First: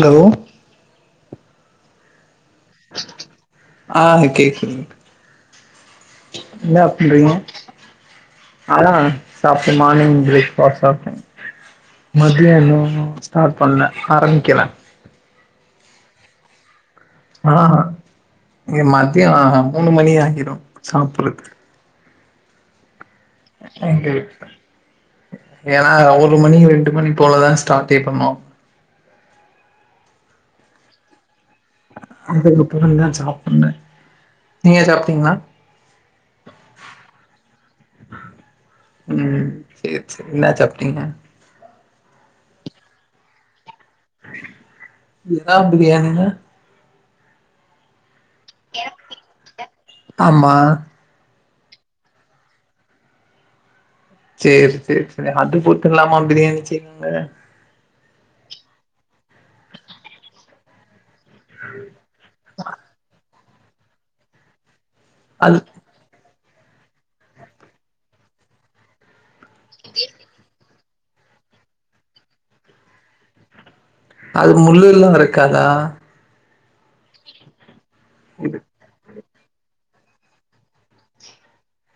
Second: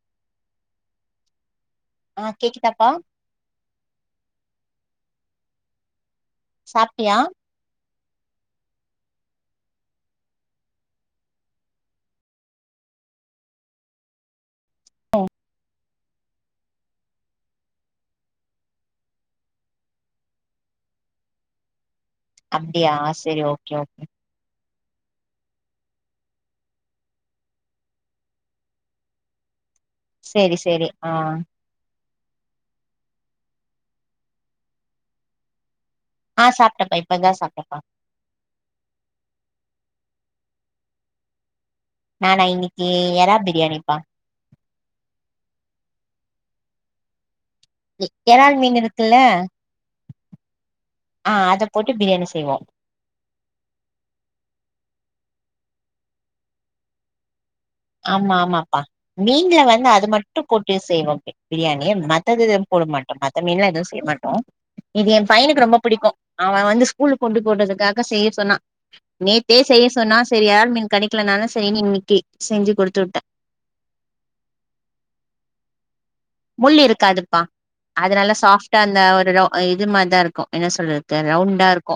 Hello ஆ கேக்குதாப்பா அ கேக்குதுங்க இன்ன சாப்ட்டியா பண்றீங்க அதா சாப்டேன் மார்னிங் பிரேக் பாஸ்ட் சாப்டே மதியானோ ஸ்டாட் பண்ணல ஆரம்பிக்கல அஹா இங்க மத்தியோ மூணு அ மணி ஆகிரு சாப்புட்றதுக்கு அப்டியா சே எங்க வீட்ல ஏன்னா ஒரு மணி ரெண்டு மணி போலதா ஸ்டாட்டே பண்ணுவோ சேரி சேரி ஆ அ அதுக்கப்பறம் தா இனிதா சாப்புன்னு நீங்க சாப்ட்டீங்ளா ஆ சாப்டப்பா இப்பதா சாப்டப்பா சேர் செரி என்னா சாப்ட்டீங்க நானா இன்னிக்கி எரா பிரியாணி எரா பிரியாணினா எறால் மீனுருக்குல்ல ஆமா ஆ அத போட்டு பிரியாணி செய்வோ சேர் செரி செரி எதுனா அள்ளி போட்டர்லாமா பிரியாணி செய்வீங்க ஆமா ஆமாப்பா மீன்ல வந்து அது மட்டு போட்டு செய்வோ அப்டே பிரியாணி மத்தது எதுவு போட மாட்டோ மத்த மீன்லா எதுலா செய்ய மாட்டோ இது எ அது பையனுக்கு ரொம்ப புடிக்கு அவ வந்து ஸ்கூல்கு கொண்டு போறதுக்காக செய்ய சொன்னா நேத்தே செய்ய சொன்னா சேரி ஏரால் மீன் கெடைக்கலன் நா தா செய்னு இன்னிக்கி செஞ்சு குடுத்து உட்டே அது முள்ளுலா இருக்காதா முள்ளு இருக்காதுப்பா அதுனல்லா சாப்ட்டா இந்த ஒரு ரவு அ இது மாதிரிதாருக்கு என்ன சொல்றதுக்கு ரவுண்டாருக்கு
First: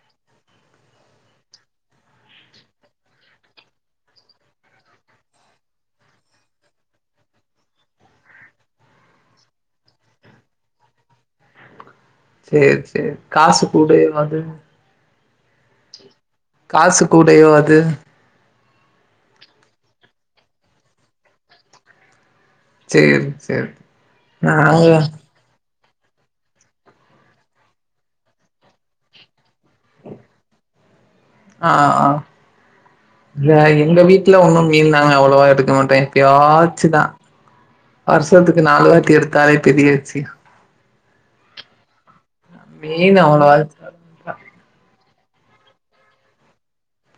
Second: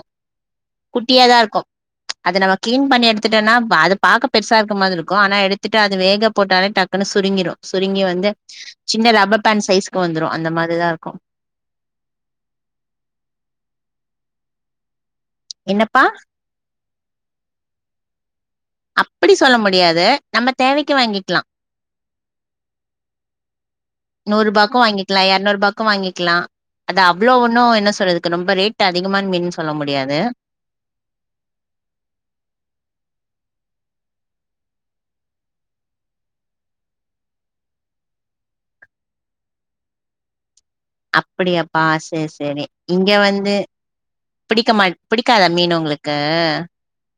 குட்டியாதாருக்கு அது நம்ம கிளீன் பண்ணி எடுத்துட்டோனா அது பாக்க பெருசாருக்க மாரி இருக்கு ஆனா எடுத்துட்டு அது வேக போட்டாலே டக்குன் ன்னு சுருங்கிரும் சுருங்கி வந்து சின்ன லாப் அம்பத்தான் சைஸ்க்கு வந்துரு அந்த மாதிரிதா ருக்கு சேர் சேர் காசு கூடயே வந்து என்னப்பா காசு கூடையோ அது அப்பிடி சொல்ல முடியாது நம்ம தேவைக்கி வாங்கிக்கலா சேரி சேரி நூறுபாக்கு நாங்க வாங்கிக்கலா எரநூறுப்பாக் கு வாங்கிக்கலா அது அவ்ளோ ஒன்னு என்ன சொல்றதுக்கு ரொம்ப ரேட் அதிகமான் மீன் சொல்ல முடியாது ஆ ஆ இல்ல எங்க வீட்ல ஒண்ணு மீன்லா நாங்க அவ்ளோவா எடுக்க மாட்டோ எப்பாடியாச்சுதா வருஷத்துக்கு நாலுவாட்டி எடுத்தாலே பெரியவிச்சியோ அப்டியாப்பா சேரி சேரி இங்க மீன் வந்து அவ்வளவா பிடிக்க மாட் பிடிக்காதா மீன் உங்களுக்கு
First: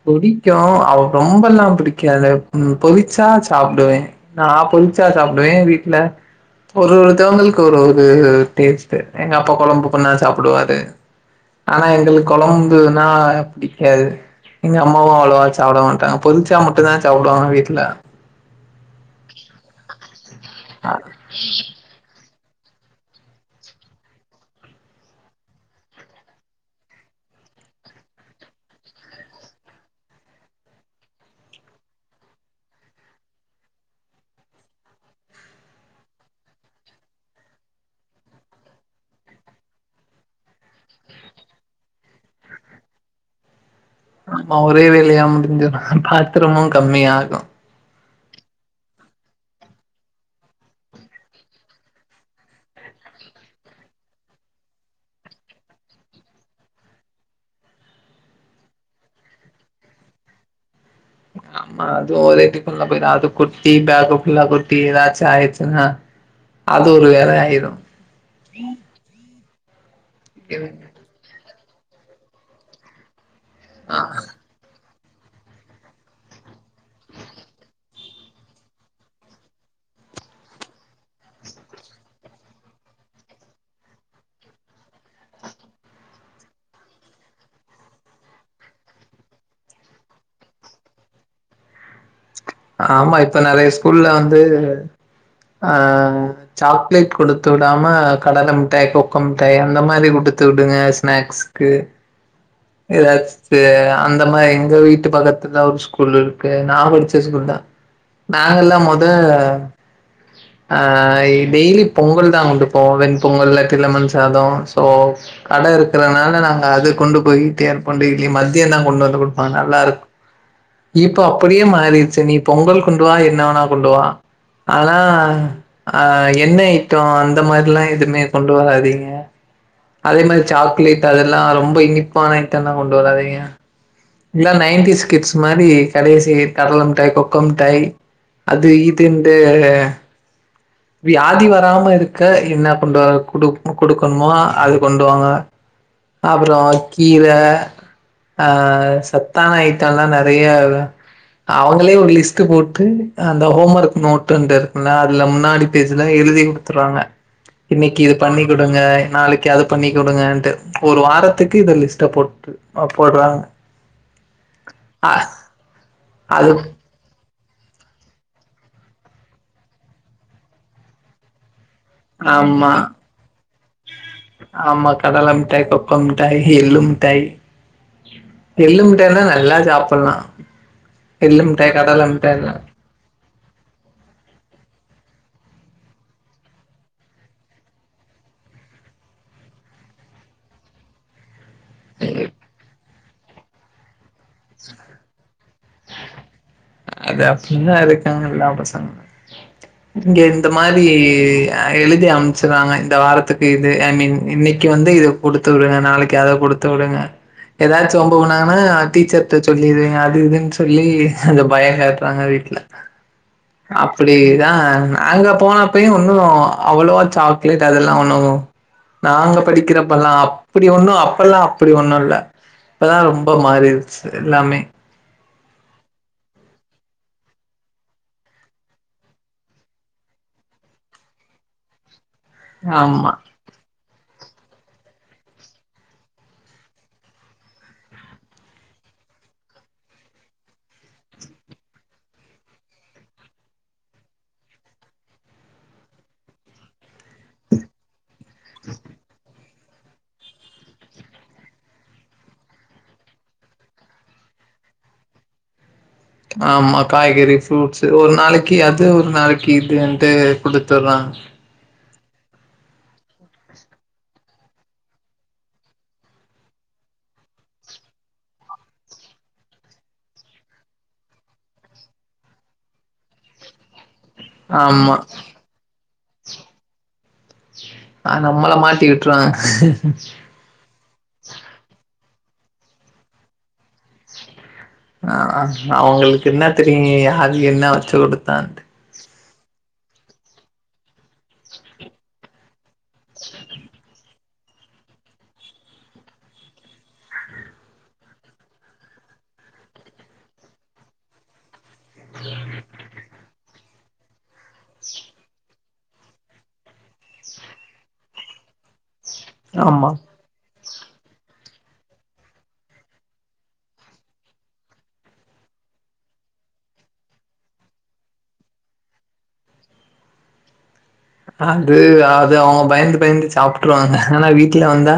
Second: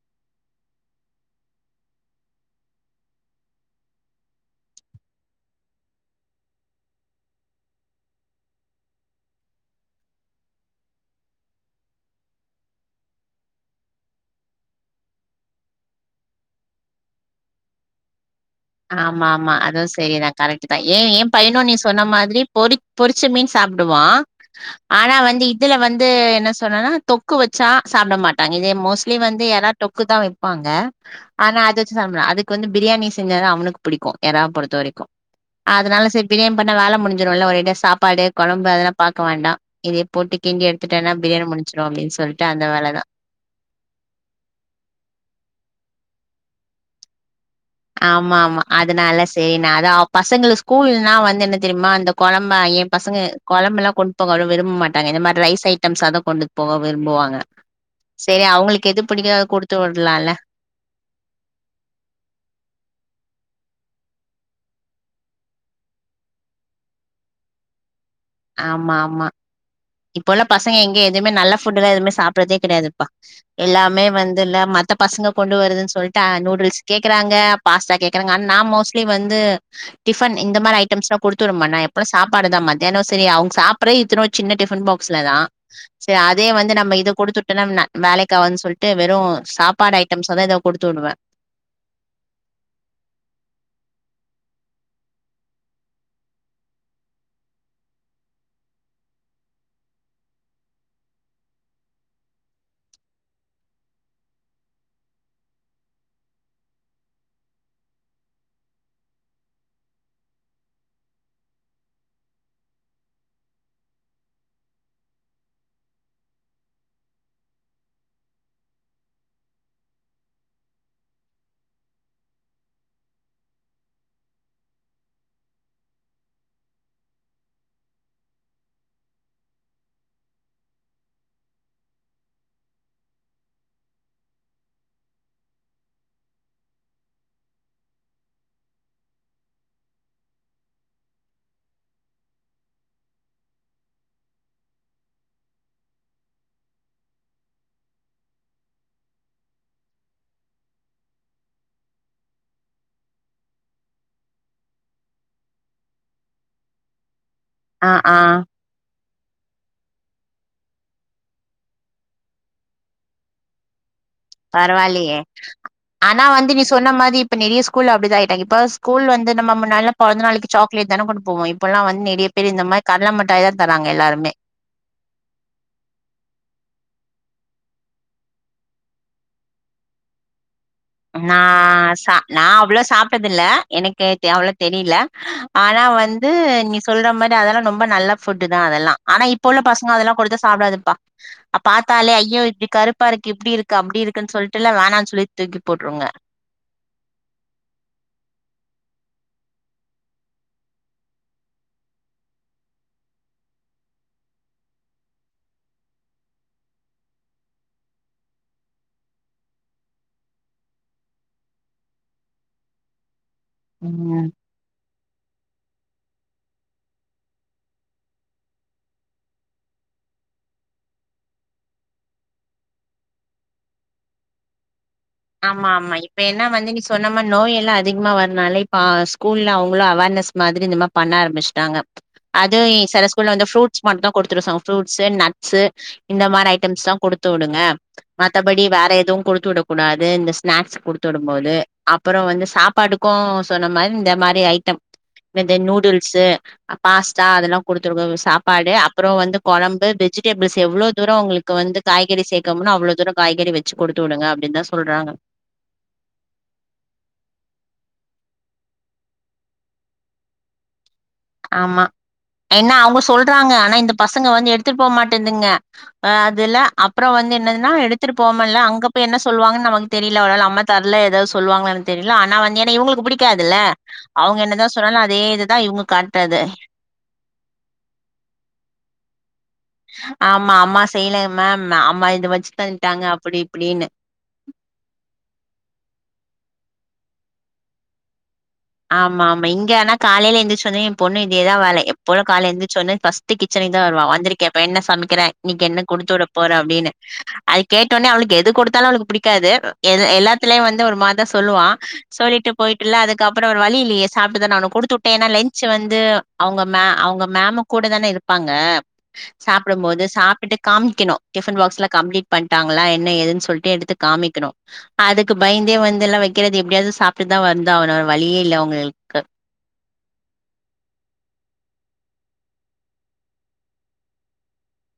புடிக்கு அது ரொம்பல்லா புடிக்காது ம் பொரிச்சா சாப்டுவே ந பொரி புரிச்சா சாப்டுவே வீட்ல ஒரு ஒருத்தவங்களுக்கு ஒரு ஒரு டேஸ்ட்டு எங்க அப்பா கொழம்பு பண்ணா சாப்புடுவாரு ஆனா எங்களுக்கு கொழம்புன்னா புடிக்காது எங்க அம்மாவு அவ்ளோவா சாப்ட மாட்டாங்க பொரிச்சா மட்டு தா சாப்புடுவாங்க வீட்ல ஆமா ஆமா அதுவு செரிதா கரெக்ட் தா ஏ ஏ பையனு நீ சொன்ன மாதிரி பொரிச் பொறிச்ச மீன் சாப்புடுவா ஆனா வந்து இதுல வந்து என்ன சொன்னன்னா தொக்கு வச் சா சாப்பட மாட்டாங்க இதே மோஸ்ட்லி வந்து எறத்தொக்கு தா வைப்பாங்க ஆனா அது சப்டமாட் அதுக் இதுவந்து பிரியாணி செஞ்சாதா அவனுக்கு புடிக்கு எறா பொறுத்த வரைக்கு அதனால சேர் பிரியாணி பண்ணா வேல முடிஞ்சிடுல்ல ஒரேடியா சாப்பாடு கொழம்பு அதெல்லா பாக்க வேண்டா இதே போட்டி கிண்டி எடுத்துட்டேன்னா பிரியணி முடிச்சிடு அப்டின்னு சொல்ட்டு அந்த வேலதா ஆமா ஒரே வேலையா முடிஞ்சுர்னா பாத்தரமும் கம்மியாகு ஆமா ஆமா அதனால சேரி நா அதா பசங்களுக்கு ஸ்கூல்னா வந்து என்ன தெரியுமா அந்த கொழம்பாயி பசங்க கொழம்பெல்லா கொண்டு போக அவ்ளோ விரும்ப மாட்டாங்க இந்த மாரி ரைஸ் ஐட்டம்ஸ் அத கொண்டு போக விரும்புவாங்க செரி அவுங்களுக்கு எது புடிகிதோ அத குடுத்து விடலால ஆ அது ஓரே டிஃபன்ல போய்டு அது கொட்டி பேக்கு ஃபுல்லா கொட்டி ஏதாச்சு ஆயிச்சுன்னா அது ஒரு வேலையாயிடு ஆமா ஆமா இப்பொல்ல பசங்க எங்க எதுவுமே நல்லா ஃபுட்டல்லா எதுவுமே சாப்படறதே கெடையாதப்பா எல்லாமே வந்துல்ல மத் த பசங்க கொண்டு வருதுன் சொல்ட்டு அ நூடுல்ஸ் கேக்குறாங்க பாஸ்டா கேக்குறங் அன் நா மோஸ்ட்லி வந்து டிஃபன் இந்த மாரி ஐட்டம்ஸ்லா குடுத்துறமன்ன எப்பன சாப்பாடுதா மத்யானோஸ் தெரி அவுங் சாப்ரே இத்துனோ சின்ன டிஃபன் பாக்ஸ்ல தா செ அதே வந்து நம்ம இத குடுத்துட்டுனம் ந வெ அலைக்காவாதுன் சொல்ட்டு வெறும் சாப்பாட் ஐட்டம்ஸ் அத இதோ குடுத்து விடுவ ஆமா இப்ப நெறைய ஸ்கூல்ல வந்து அ சாக்லேட் குடுத்து உடாம கடலமுட்டை தொக்க மிட்டய் அந்த மாதிரி உடு டுத்து உடுங்க ஸ்நேக்ஸ்கு ஏதாச் சு அந்த மாய் எங்க வீட்டு பகத்துல ஒரு ஸ்கூல் இருக்கு நா படுச் டெஸ்கூல் நாங்கல்லா மொத அ யி டெய்லி பொங்கல் தா கொண்டு போவொ வென் பொங்கல் லத்தி லெமன் சாதோ சோ கட இருக்குறனால நாங்க அது கொண்டு போயிட்டே இருபொ டெய்லி மத்தியந்தா கொண்டு வந்து குட்ப்பாங் நல்லாருக் இப்ப அப்படியே மாறிற்ச்ச நீ பொங்கல் கொண்டுவா என்னவனா கொண்டுவா ஆனா அ எண்ணெய் ஐட்டோ அந்த மாரிலா எதுமே கொண்டு வராதிங்க அதே மாரி சாக்லேட் அதெல்லா ரொம்ப இனிப்பான ஐட்டல்லா கொண்டு வராதீங்க இல்ல நைன்டிஸ் ஸ்கிட்ஸ் மாரி கடேசி கடலமுட்டாய் கொக்கோ மிட்டாய் அது இதுன்டு வியாதி வராம இருக்க என்ன பண்ற குடுக் குடுக்கணுமோ அது கொண்டு வாங்க அப்ரொ கீர அ சத்தான ஐட்டொல்லா நறய அவங்களே ஒரு லிஸ்ட் போட்டு அந்த ஹோம் ஒர்க் நோட் அந்து இருக்குல்ல அதுல முன்னாடி பேஜ்லா எலுதி குடுத்துறாங்க ஆ இன்னிக்கி இது ஆ பண்ணி குடுங்க நாளக்கி அது பண்ணி கொடுங்கேன்ட்டு ஒரு வாரத்துக்கு இத லிஸ்ட்ட போட்டு அ போட்றாங்க பரவால்லியே ஆனா வந்து நீ அது சொன்ன மாதி இப்ப நெறிய ஸ்கூல்ல அப்டிதா ஆயிட்டாங் இப்ப ஸ்கூல் வந்து நம்ம முன்னால்லா பொழந்த நாளிக்கி சாக்லேட் தான கொண்டு போவோ இப் இப்பல்லா வந் நெறிய பேரு இந்த ஆமா மார் கட்ல முட்டாய் தா தராங்க எல்லாருமே ஆமா கடல மிட்டாய் தொக்கோ மிட்டாய் எள்ளு மிட்டாய் எள்ளு மிட்டாய்னா நல்லா சாப்புல்லா நா ச நா அவ்ளோ சாப் பதுல எனக்கு டி அவ்ளோ தெரிய்ல ஆனா வந்து நீ சொல்ற மாரி அதல்லா நொம்ப நல்ல ஃபுட் தா அதெல்லா ஆனா இப்ப உள்ள பசுங்க அதெல்லா கொடுத்த சாப்டாதுப்பா அ பாத்தாலே ஐயோ இப்டி கருப்பா இருக்கு இப்டி இருக்கு அப்டி இருக்குன் சொல்ட்டுல்ல வேணான் சொல்லி தூக்கி போட்ருங்க அது அப்புடி தா இருக்காங்க எல்லா பசங்ளு இங்க இந்த மாரி எலுதி அம்ச்சிறாங்க இந்த வாரத்துக்கு இது ஐ மீன் இன்னிக்கி வந்து இத குடுத்து விடுங்க நாளக்கி அத குடுத்து விடுங்க ஏதாச் வம்பு பண்ணாங்கனா டீச்சர் ட சொல்லிருவீங்க அது இதுன் சொல்லி அந்த பயொ காட்றாங்க வீட்ல ம் அப்புடிதா அங்க போனப் பயு ஒன்னு அவுளவா சாக்லேட் அதெல்லா ஒன்னு நாங்க படிக்கறப்பல்லா அப்புடி ஒன்னு அப்பல்லா அப்புடி ஒன்னு இல்ல இப்பதா ரொம்ப மாறிற்ச்சு எல்லாமே ஆமா ஆமா இப்ப என்னா வந்து நீ சொன்னமா நோய் எல்லா அதிக்மா வர்னால இப்ப அ ஸ்கூல்ல அவுங்களு அவேர்ன் நெஸ் மாதுரி இந்த மா பண்ண ஆரமிஷ்ட்டாங்க அது இ செல ஆமா ஸ்கூல் ல வந்து ஃப்ரூட் [unintelligible] தா குடுத்துட சம் ஃப்ரூட்ஸு நட்ஸு இந்த மாரி ஐட்ம்ஸ் தா குடுத்து உடுங்க மத்தபடி வேற எதுவு குடுத்து உடக்கூடாத் வே இந்த ஸ்நேக்ஸ் குடுத்துஉடு போது அப்பரொ வந்து சாப்பாடுக்கு சொன்ன மார் இந்த மாரி ஐட்டம் மெதெ நூடுல்ஸு பாஸ்டா அதெல்லா குடுத்துருங்கவ் சாப்பாடு அப்றோ வந்து கொழம்பு வெஜிடேபிள்ஸ் எவ்ளோ தூர ஒங்ளுக்கு வந்து காய்கறி சேக்கமுன் அவ்ளோ தூர காய்கறி வெச்சு குடுத்து உடுங்க அப்டின்த சொல்றாங்க ஆமா காய்கறி ஃப்ரூட்ஸ் ஒரு நாளக்கி அது ஒரு நாளக்கி இதுன்ட்டு குடுத்தற்றாங் ஆமா என்ன அவுங்க சொல்றாங்க அனா இந்த பசங்க வந்து எடுத்துட் போமாட்டேந்துங்க அதுல அப்ற வந் என்னதுன்னா எடுத்துட்டு போக முடிலனா அங்க போய் என்ன சொல்லுவாங்கனு நமக்கு தெரியல அம்மா தரல ஏதாவது சொல்லுவாங்கலானு தெரில நா வந்தன்னா இவங்களுக்கு புடிக்காதுல்ல அவங்க என்னதா சொன்னாலு அதே இதுதா இவங்க காட்டுறது ஆ நம்மல்லா மாட்டி விட்ருவாங்க ஆமா அம்மா செய்யல மேம் அம்மா இது வச்சு தந்ட்டாங்க அப்டி இப்டின்னு ஆ ஓகே அவங்களுக்கு என்ன தெரியு யாரு என்ன வச்சு கொடுத்தான்ட்டு ஆமா ஆமா இங்க ஆனா காலைய எழுந்திருச்ச உடனே என் பொண்ணு இதே தா வேலை எப்பொழுது காலைல எழுந்தச்ச உடனே ஃபர்ஸ்ட் கிச்சனுக்கு தான் வருவா வந்திருக்கே இப்ப என்ன சமைக்கிற இன்னைக்கு என்ன கொடுத்து விட போற அப்டின்னு அது கேட்டவுனே அவளுக்கு எது கொடுத்தாலு அவளுக்கு புடிக்காது எல்லாத்திலயு வந்து ஒரு மாரிதா சொல்லுவா சொல்லிட்டு போயிட்டுல்ல அது அப்பற வழி இல்லயே சாப்ட்டுத ஆவணு கொடுத்துட்டே ஏன்னா லன்ச் வந்து அவங்க மே அவங்க மேம் கூட தானே இருப் பாங்க ஆமா சாப்டும்போது சாப்ட்டுட்டு காமிக்கணு டிபன் பாக்ஸ்லா கம்ளீட் பண்ணிட்டாங்களா என்ன ஏதுன்னு சொல்லிட்டு எடுத்து காமிக்கணு அதுக்கு பயந்து வெளிய வந்து எல்லா வைக்கிறது எப்டியாவது சாப்ட்டுதா வந்த ஆவனு வழியே இல்ல அவங்களுக்கு அது அது அவங்க பயந்து பயந்து சாப்ட்டுருவாங்க ஆனா வீட்ல வந்தா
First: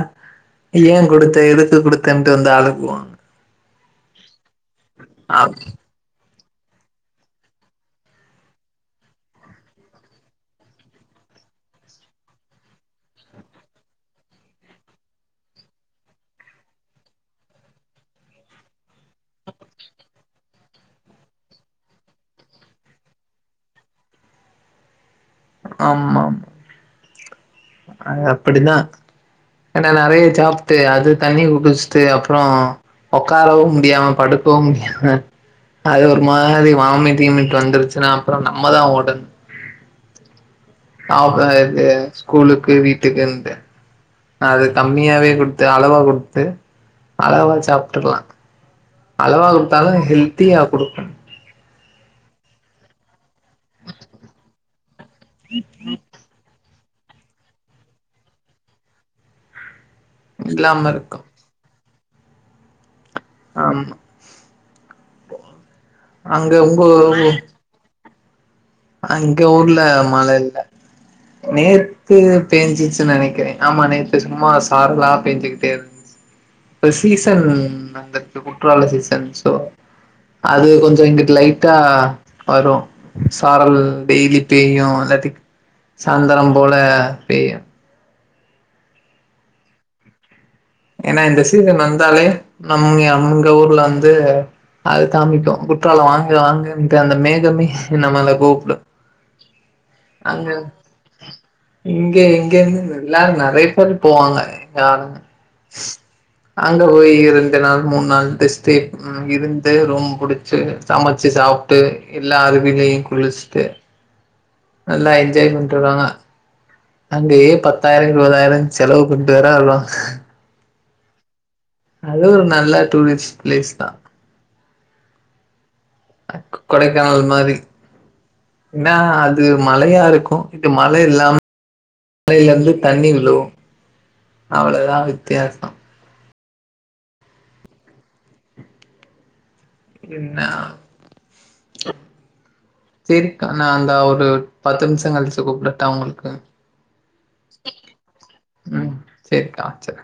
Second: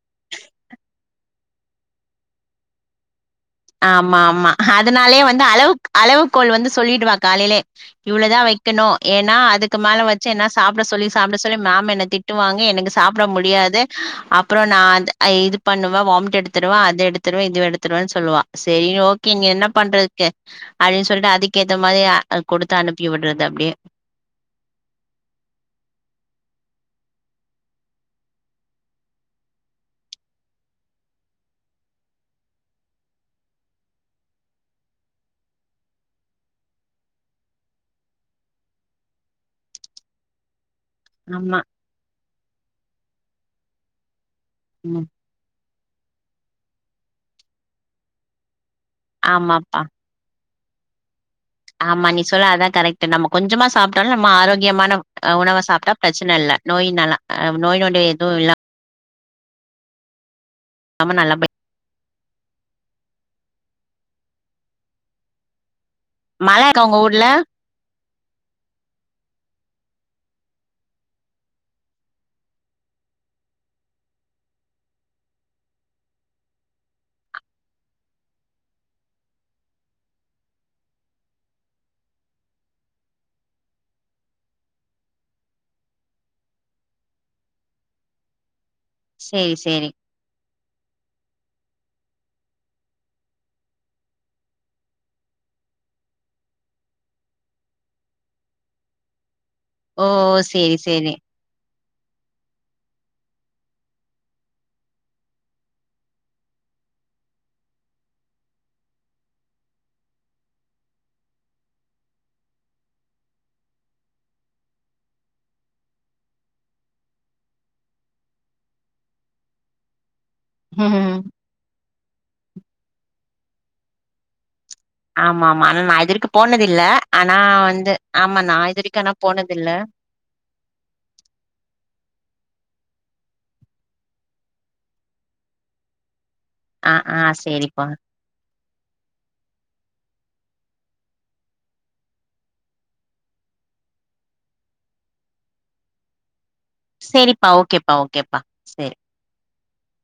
ஏன் கொடுத்த எதுக்கு கொடுத்தேன்ட்டு வந்து அழுகுவாங்க ஆமா ஆமா அதனாலே ஆ வந்து அளவுக் அளவுக் கோல் வந்து சொல்லிடுவா காலையிலே இவ்ளதா வைக்கணு ஏன்னா அதுக்கு மேல வச்சுன சாப்ட சொல்லி சாப்ட சொல்லி மேம் என் திட்டுவாங்க எனக்கு சாப்ட முடியாது அப்புற நா இது பண்ணுவே வாமி எடுத்துடுவே அது எடுத்துடுவ இது எடுத்துடுவே சொல்லுவா சரி ஓகே நீங்க என்ன பண்றதுக்கு அல்லி சொல்லிட்டு அதுக்கேத்த மாரி கொடுத்து அனுப்பி உட்றது அப்டியே ஆமாம் அ அப்டிதா ஏனா நறைய சாப்ட்டு அது தண்ணி குடிச்சுட்டு அப்ற உக்காரவு முடியாம படுக்கவு முடியாம அது ஒரு மாரி வாமிட்கீமிட் வந்துருச்சுன்னா அப்புற நம்மதா ஓடணு அவ ஆமா. இது ஸ்கூலுக்கு வீட்டுக்கிண்டு அது ம். கம்மியாவே குடுத்து அளவா குடுத்து அளவா சாப்ட்டுக்கலா அளவா ஆமாப்பா. கொடுத்தாலு ஹெல்த்தியா கொடுக்கனு ஆமா நிசோலா அதா கரெக்ட் நம்ம கொஞ்சமா சாப்ட்டாலு நம்ம ஆரோக்கியமான உணவ சாப்ட்டா பிரச்சன இல்ல நோய் நலா நோய்நொடி எது இல்லாம இல்லா இல்லாம இருக்கு நல்லா ஆமா அங்க மழ உங்க இருக்கா ஊர்ல அங்க ஊர்ல மழல்ல நேத்து பேஞ்சிச்சு நினைக்கிறே ஆமா நேத்து சும்மா சாரலா பேஞ்சுக்கிட்டே இருந்துச்சு ஒரு சீசன் அங்க இருக்கு குற்றால சீசன் சோ அது கொஞ்ச இங்கிட்டு லைட்டா வரு சாரல் டெய்லி பேயு இல்லாட்டி சாயந்திர போல பேயு சேரி சேரி ஏன்னா இந்த சீசன்ல வந்தாலே நம்ம அங்க ஊர்ல வந்து அது காமிக்கு குற்றாலம் வாங்க வாங்கட்டு அந்த மேகமே நம்மல கூப்டு ஓ அங்க சேரி சேரி இங்க இங்க எல்லாரு நறைய பேரு போவாங்க எங்க ஆளுங்க அங்க போய் இரண்டு நாள் மூணு நாள் [unintelligible] இருந்து ரூம் புடிச்சு சமைச்சு சாப்ட்டு எல்லா அருவிலையு குளிச்ட்டு நல்லா என்ஜாய் பன்ட்டு வருவாங்க அங்கயே பத்தாயிர இருவதாயிர செலவு பண்ட்டு வேர வருவாங்க ம் அது ஒரு நல்ல டூரிஸ்ட் பிளேஸ் தான் ஆமாமா ஆ ஆனா நான் அதருக்கு போனதில்ல கொடைக்கானல் ஆனா மாரி வந்து ஆமா நான் அதுருக்கு ஆனா போனதில்ல மழை இல்லாம மழையிலருந்து தண்ணி விழு அவ்வளவுதா வித்தியாசம் ஆஹ் ஆஹ் சரிப்பா என்னா செரிக்கா நான் இந்த ஒரு பத்து நிமிஷம் கழிச்சு குபடட்ட உங்களுக்கு செரிப்பா ஓகேப்பா ஓகேப்பா ம் செரி சரிக்கா வச்சறே